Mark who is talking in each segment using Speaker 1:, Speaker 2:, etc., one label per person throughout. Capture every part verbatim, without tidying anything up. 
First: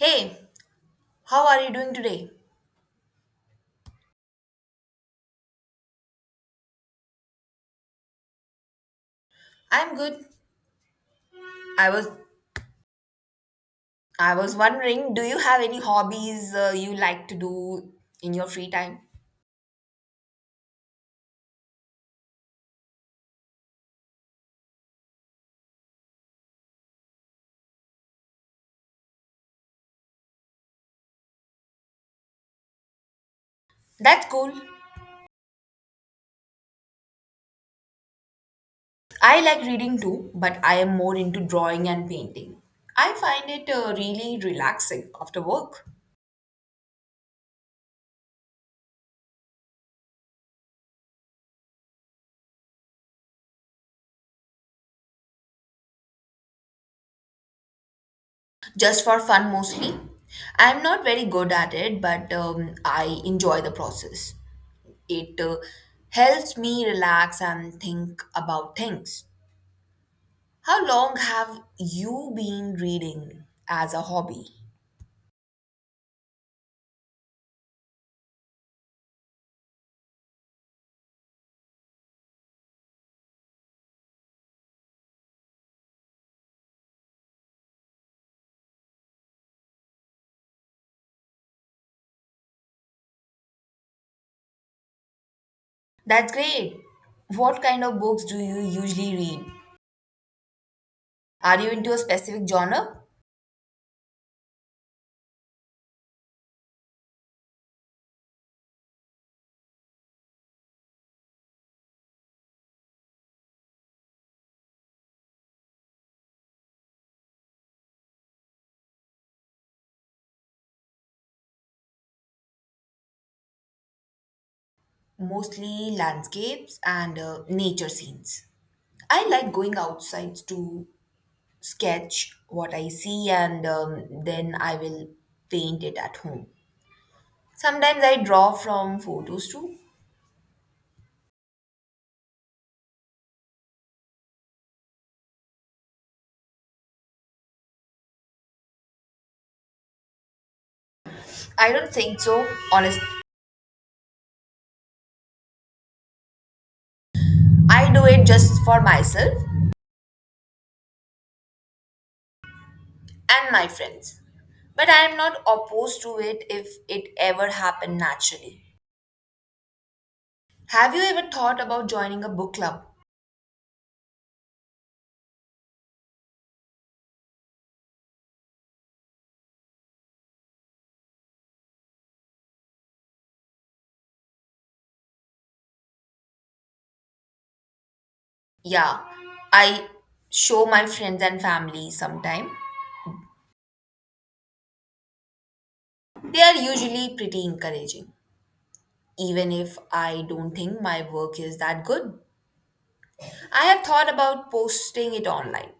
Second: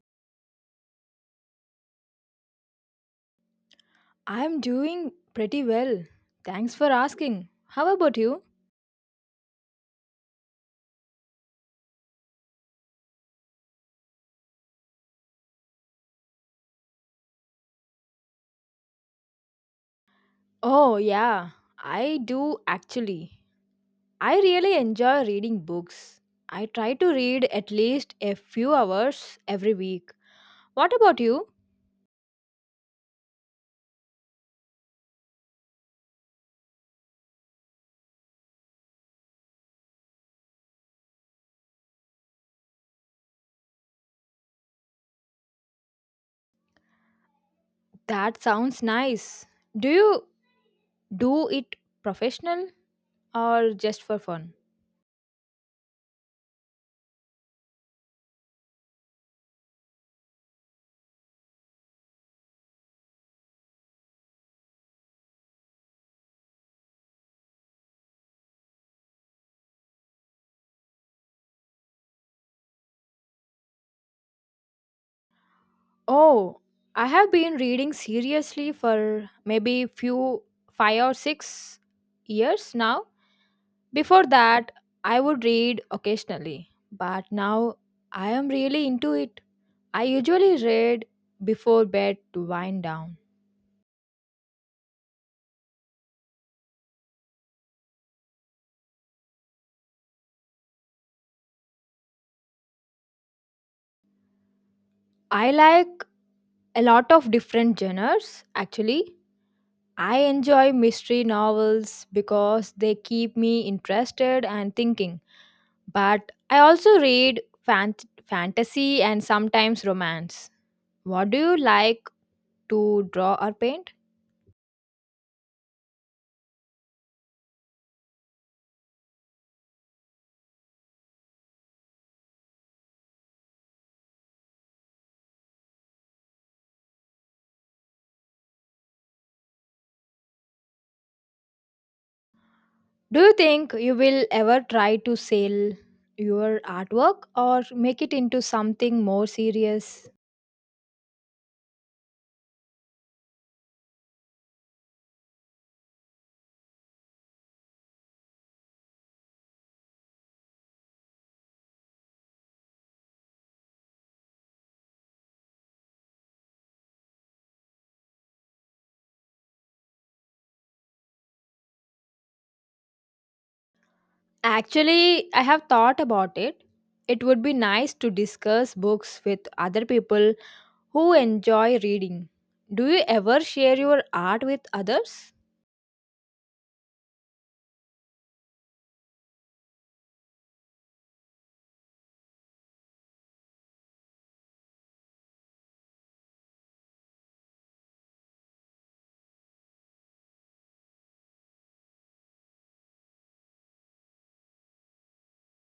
Speaker 1: Hey, how are you doing today?
Speaker 2: I'm doing pretty well. Thanks for asking. How about you?
Speaker 1: I'm good. I was I was wondering, do you have any hobbies uh, you like to do in your free time?
Speaker 2: Oh, yeah, I do actually. I really enjoy reading books. I try to read at least a few hours every week. What about you?
Speaker 1: That's cool. I like reading too, but I am more into drawing and painting. I find it uh, really relaxing after work.
Speaker 2: That sounds nice. Do you do it professional or just for fun?
Speaker 1: Just for fun mostly. I'm not very good at it, but um, I enjoy the process. It uh, helps me relax and think about things. How long have you been reading as a hobby?
Speaker 2: Oh, I have been reading seriously for maybe few five or six years now. Before that, I would read occasionally, but now I am really into it. I usually read before bed to wind down.
Speaker 1: That's great. What kind of books do you usually read? Are you into a specific genre?
Speaker 2: I like a lot of different genres actually. I enjoy mystery novels because they keep me interested and thinking, but I also read fant- fantasy and sometimes romance. What do you like to draw or paint?
Speaker 1: Mostly landscapes and uh, nature scenes. I like going outside to sketch what I see and um, then I will paint it at home. Sometimes I draw from photos too.
Speaker 2: Do you think you will ever try to sell your artwork or make it into something more serious?
Speaker 1: I don't think so, honest. I do it just for myself and my friends. But I am not opposed to it if it ever happened naturally. Have you ever thought about joining a book club?
Speaker 2: Actually, I have thought about it. It would be nice to discuss books with other people who enjoy reading. Do you ever share your art with others?
Speaker 1: Yeah, I show my friends and family sometime. They are usually pretty encouraging, even if I don't think my work is that good. I have thought about posting it online,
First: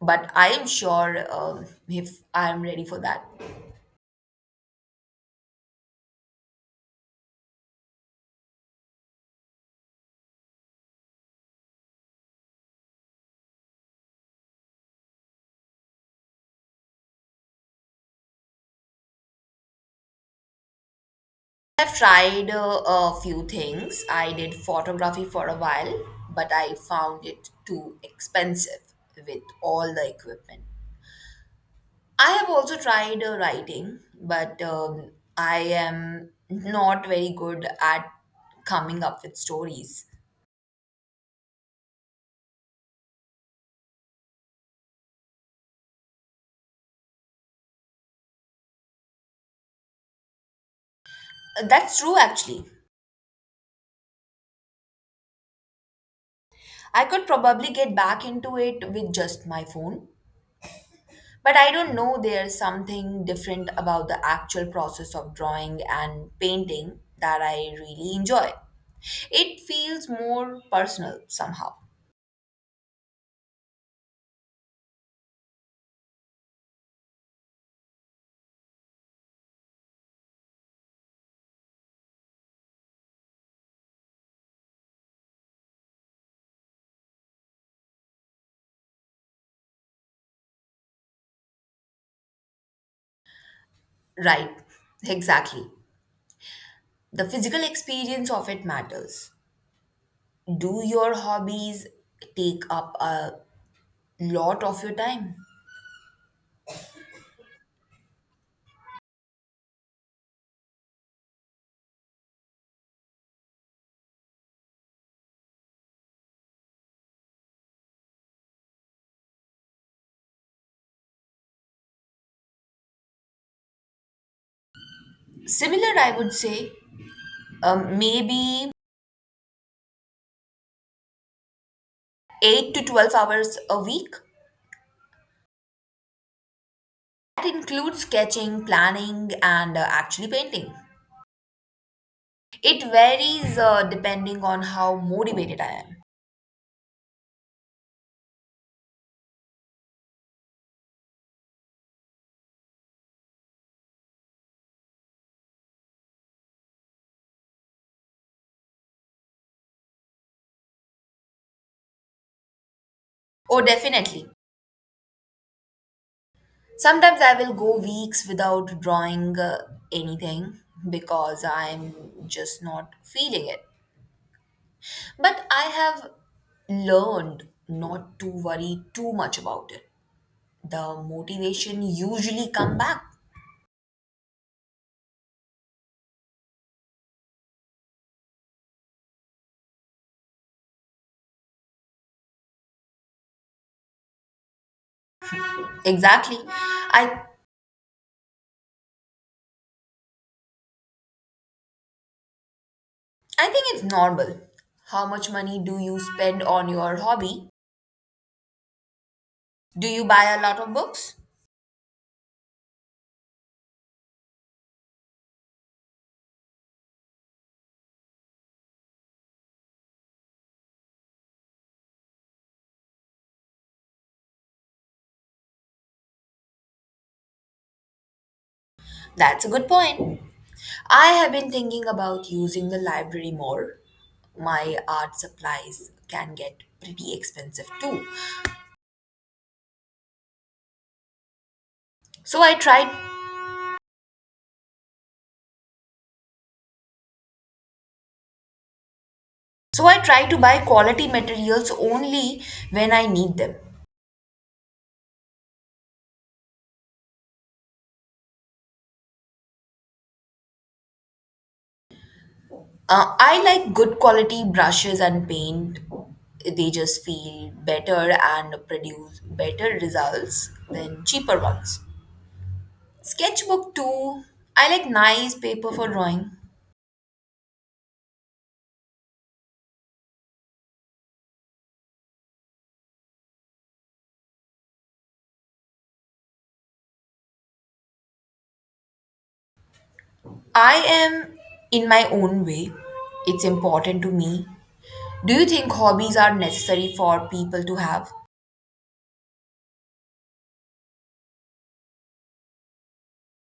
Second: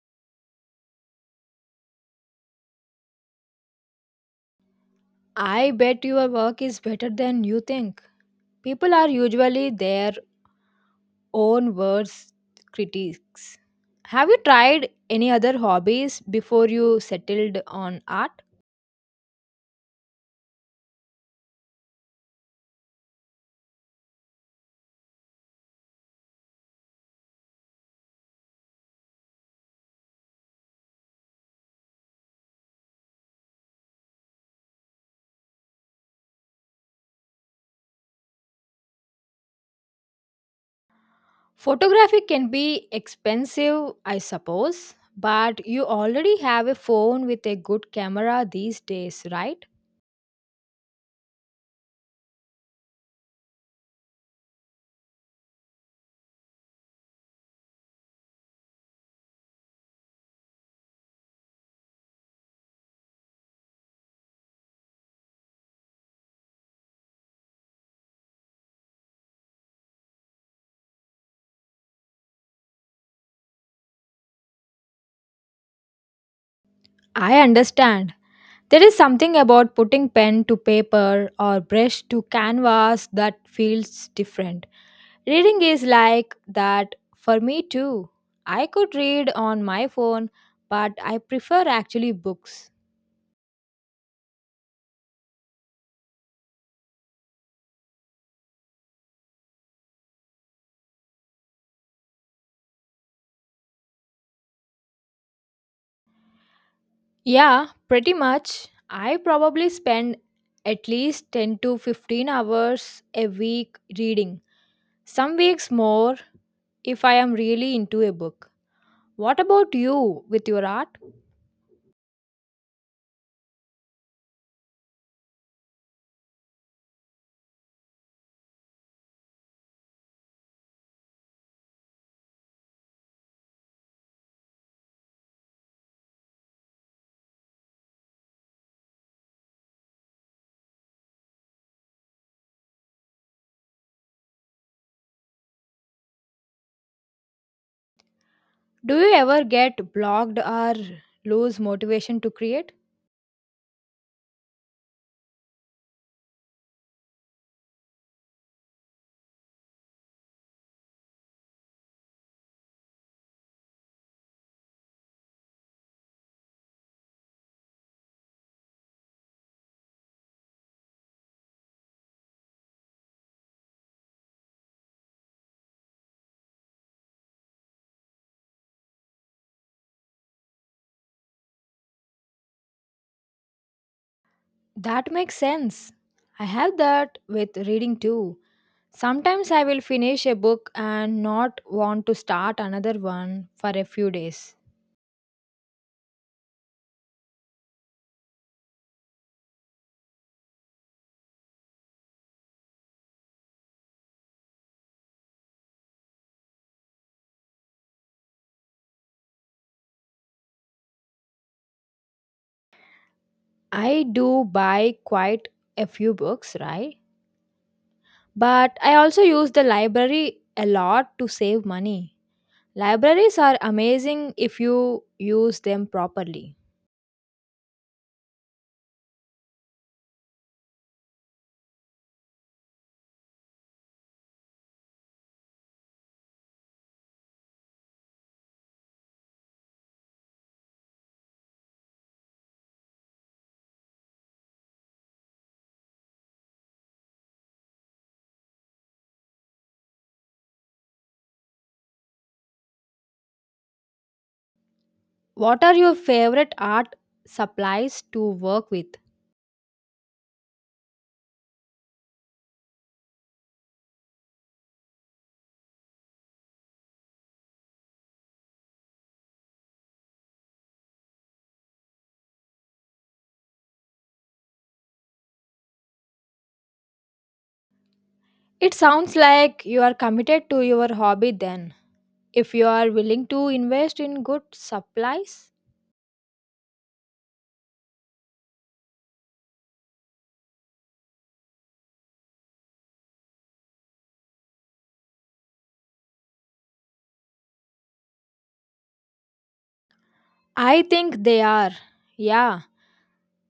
Speaker 1: but I am sure um, if I am ready for that.
Speaker 2: I bet your work is better than you think. People are usually their own worst critics. Have you tried any other hobbies before you settled on art?
Speaker 1: I've tried uh, a few things. I did photography for a while, but I found it too expensive with all the equipment. I have also tried uh, writing, but um, I am not very good at coming up with stories.
Speaker 2: Photography can be expensive, I suppose, but you already have a phone with a good camera these days, right?
Speaker 1: That's true, actually. I could probably get back into it with just my phone, but I don't know, there's something different about the actual process of drawing and painting that I really enjoy. It feels more personal somehow.
Speaker 2: I understand. There is something about putting pen to paper or brush to canvas that feels different. Reading is like that for me too. I could read on my phone, but I prefer actually books.
Speaker 1: Right, exactly. The physical experience of it matters. Do your hobbies take up a lot of your time?
Speaker 2: Yeah, pretty much. I probably spend at least ten to fifteen hours a week reading. Some weeks more if I am really into a book. What about you with your art?
Speaker 1: Similar, I would say. Um, maybe eight to twelve hours a week. That includes sketching, planning, and uh, actually painting. It varies uh, depending on how motivated I am.
Speaker 2: Do you ever get blocked or lose motivation to create?
Speaker 1: Oh, definitely. Sometimes I will go weeks without drawing uh, anything because I'm just not feeling it. But I have learned not to worry too much about it. The motivation usually come back.
Speaker 2: That makes sense. I have that with reading too. Sometimes I will finish a book and not want to start another one for a few days.
Speaker 1: Exactly. I I think it's normal. How much money do you spend on your hobby? Do you buy a lot of books?
Speaker 2: I do buy quite a few books, right? But I also use the library a lot to save money. Libraries are amazing if you use them properly.
Speaker 1: That's a good point. I have been thinking about using the library more. My art supplies can get pretty expensive too. So I try so I try to buy quality materials only when I need them.
Speaker 2: What are your favorite art supplies to work with?
Speaker 1: Uh, I like good quality brushes and paint. They just feel better and produce better results than cheaper ones. Sketchbook too. I like nice paper for drawing.
Speaker 2: It sounds like you are committed to your hobby then, if you are willing to invest in good supplies.
Speaker 1: I am, in my own way. It's important to me. Do you think hobbies are necessary for people to have?
Speaker 2: I think they are. Yeah,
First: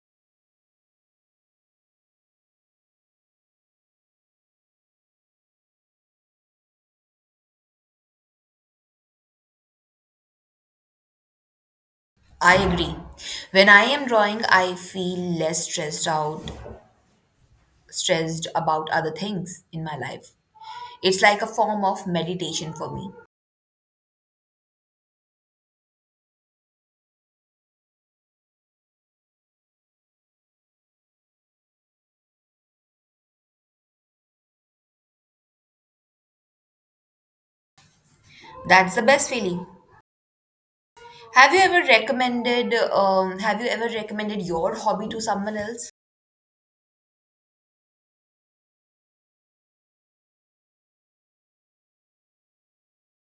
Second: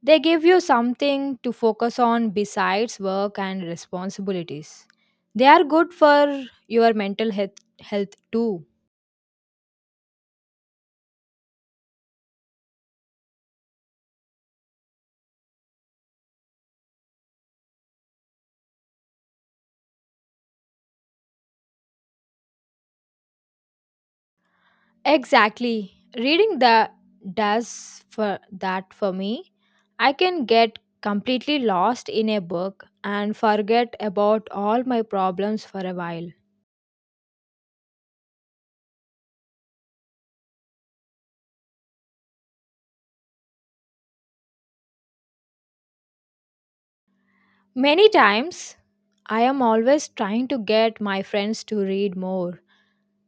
Speaker 2: they give you something to focus on besides work and responsibilities. They are good for your mental health, health too.
Speaker 1: I agree. When I am drawing, I feel less stressed out, stressed about other things in my life. It's like a form of meditation for me.
Speaker 2: Exactly. Reading that does for that for me. I can get completely lost in a book and forget about all my problems for a while.
Speaker 1: That's the best feeling. Have you ever recommended um have you ever recommended your hobby to someone else?
Speaker 2: Many times I am always trying to get my friends to read more.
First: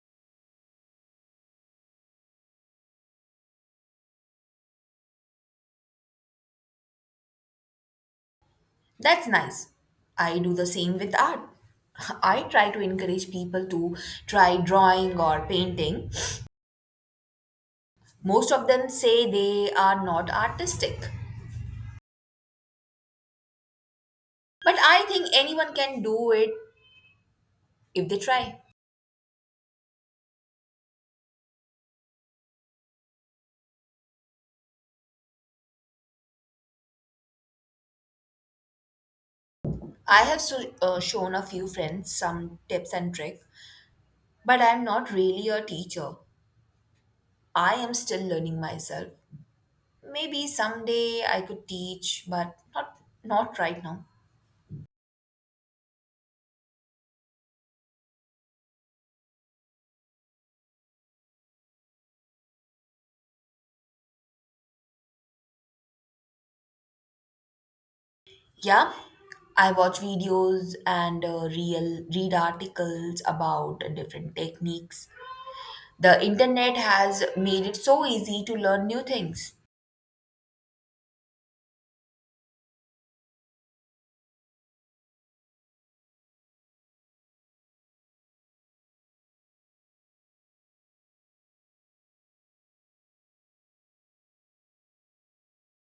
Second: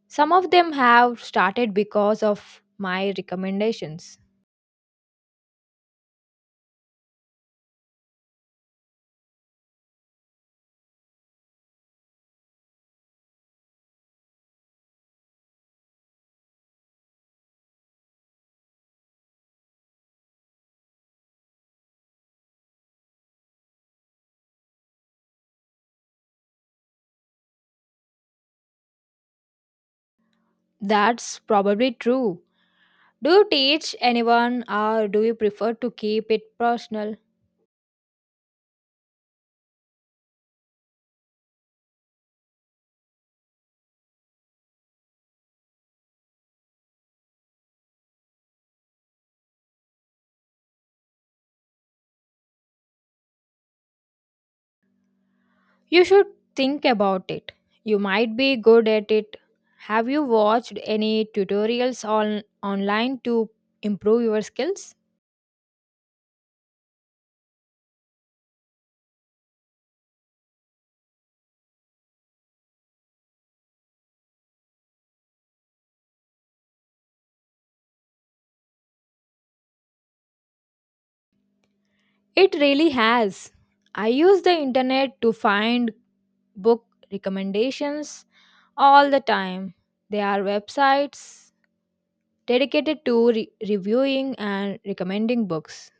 Speaker 2: Some of them have started because of my recommendations.
Speaker 1: That's nice. I do the same with art. I try to encourage people to try drawing or painting. Most of them say they are not artistic, but I think anyone can do it if they try.
Speaker 2: That's probably true. Do you teach anyone or do you prefer to keep it personal?
Speaker 1: I have so, uh, Shown a few friends some tips and tricks, but I am not really a teacher. I am still learning myself. Maybe someday I could teach, but not not right now.
Speaker 2: You should think about it. You might be good at it. Have you watched any tutorials on online to improve your skills?
Speaker 1: Yeah, I watch videos and uh, real read articles about different techniques. The internet has made it so easy to learn new things.
Speaker 2: It really has. I use the internet to find book recommendations all the time. There are websites dedicated to re- reviewing and recommending books.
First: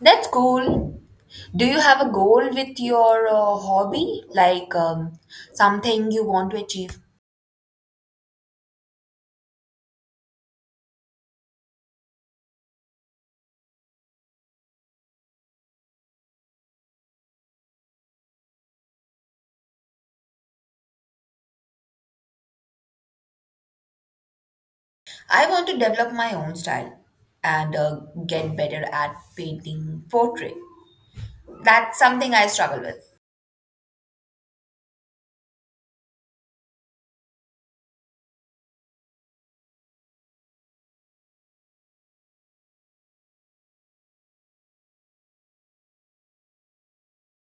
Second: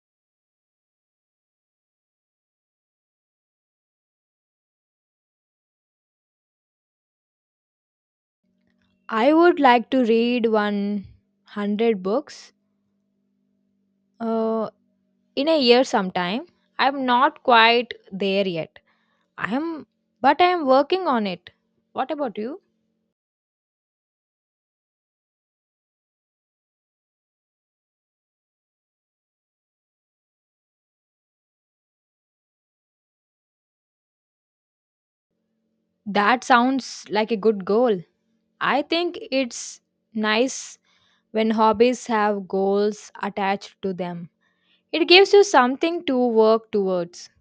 Speaker 1: That's cool. Do you have a goal with your uh, hobby, like, um, something you want to achieve?
Speaker 2: I would like to read one hundred books uh, in a year sometime. I'm not quite there yet. I am, but I am working on it. What about you?
Speaker 1: I want to develop my own style and uh, get better at painting portrait. That's something I struggle with.
Speaker 2: That sounds like a good goal. I think it's nice when hobbies have goals attached to them. It gives you something to work towards.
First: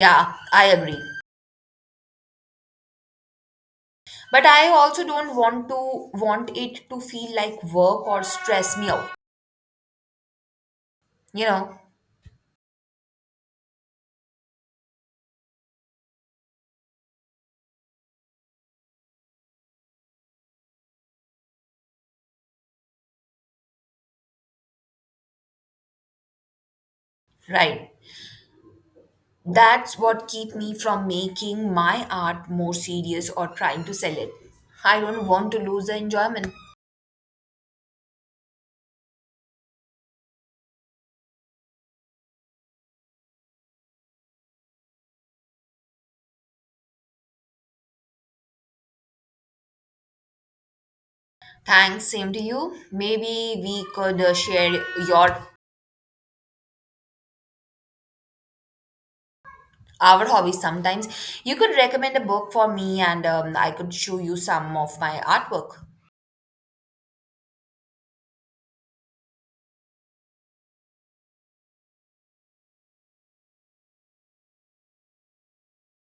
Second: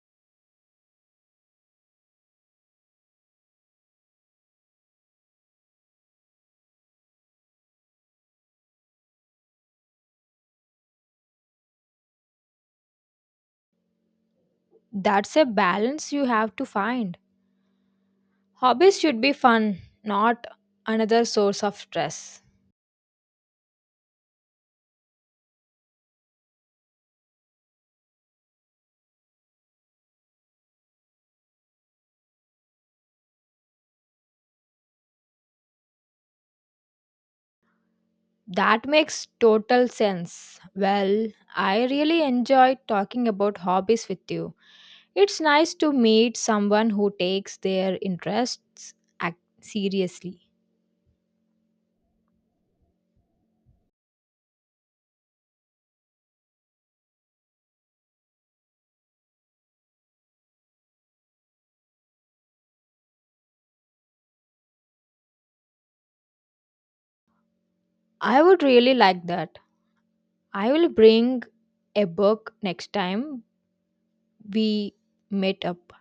Speaker 1: Yeah, I agree. But I also don't want to want it to feel like work or stress me out. You know,
Speaker 2: That's a balance you have to find. Hobbies should be fun, not another source of stress.
Speaker 1: right. That's what keep me from making my art more serious or trying to sell it. I don't want to lose the enjoyment.
Speaker 2: That makes total sense. Well, I really enjoyed talking about hobbies with you. It's nice to meet someone who takes their interests ac- seriously.
Speaker 1: Thanks, same to you. Maybe we could uh, share your our hobbies sometimes. You could recommend a book for me and um, I could show you some of my artwork.
Speaker 2: I would really like that. I will bring a book next time we meet up.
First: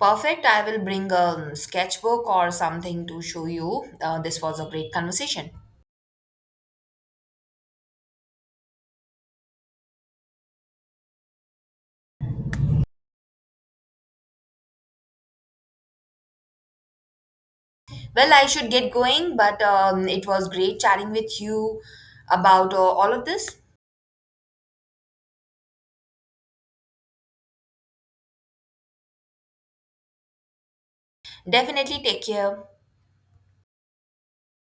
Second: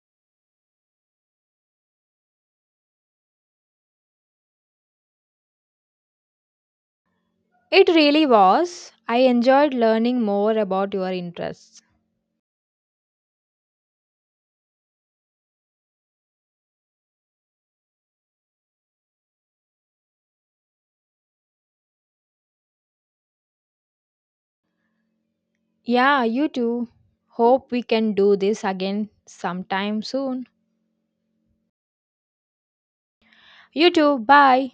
Speaker 1: Perfect. I will bring a sketchbook or something to show you. Uh, this was a great conversation.
Speaker 2: It really was. I enjoyed learning more about your interests.
Speaker 1: Well, I should get going, but um, it was great chatting with you about uh, all of this.
Speaker 2: Yeah, you too. Hope we can do this again sometime soon.
Speaker 1: Definitely. Take care.
Speaker 2: You too. Bye.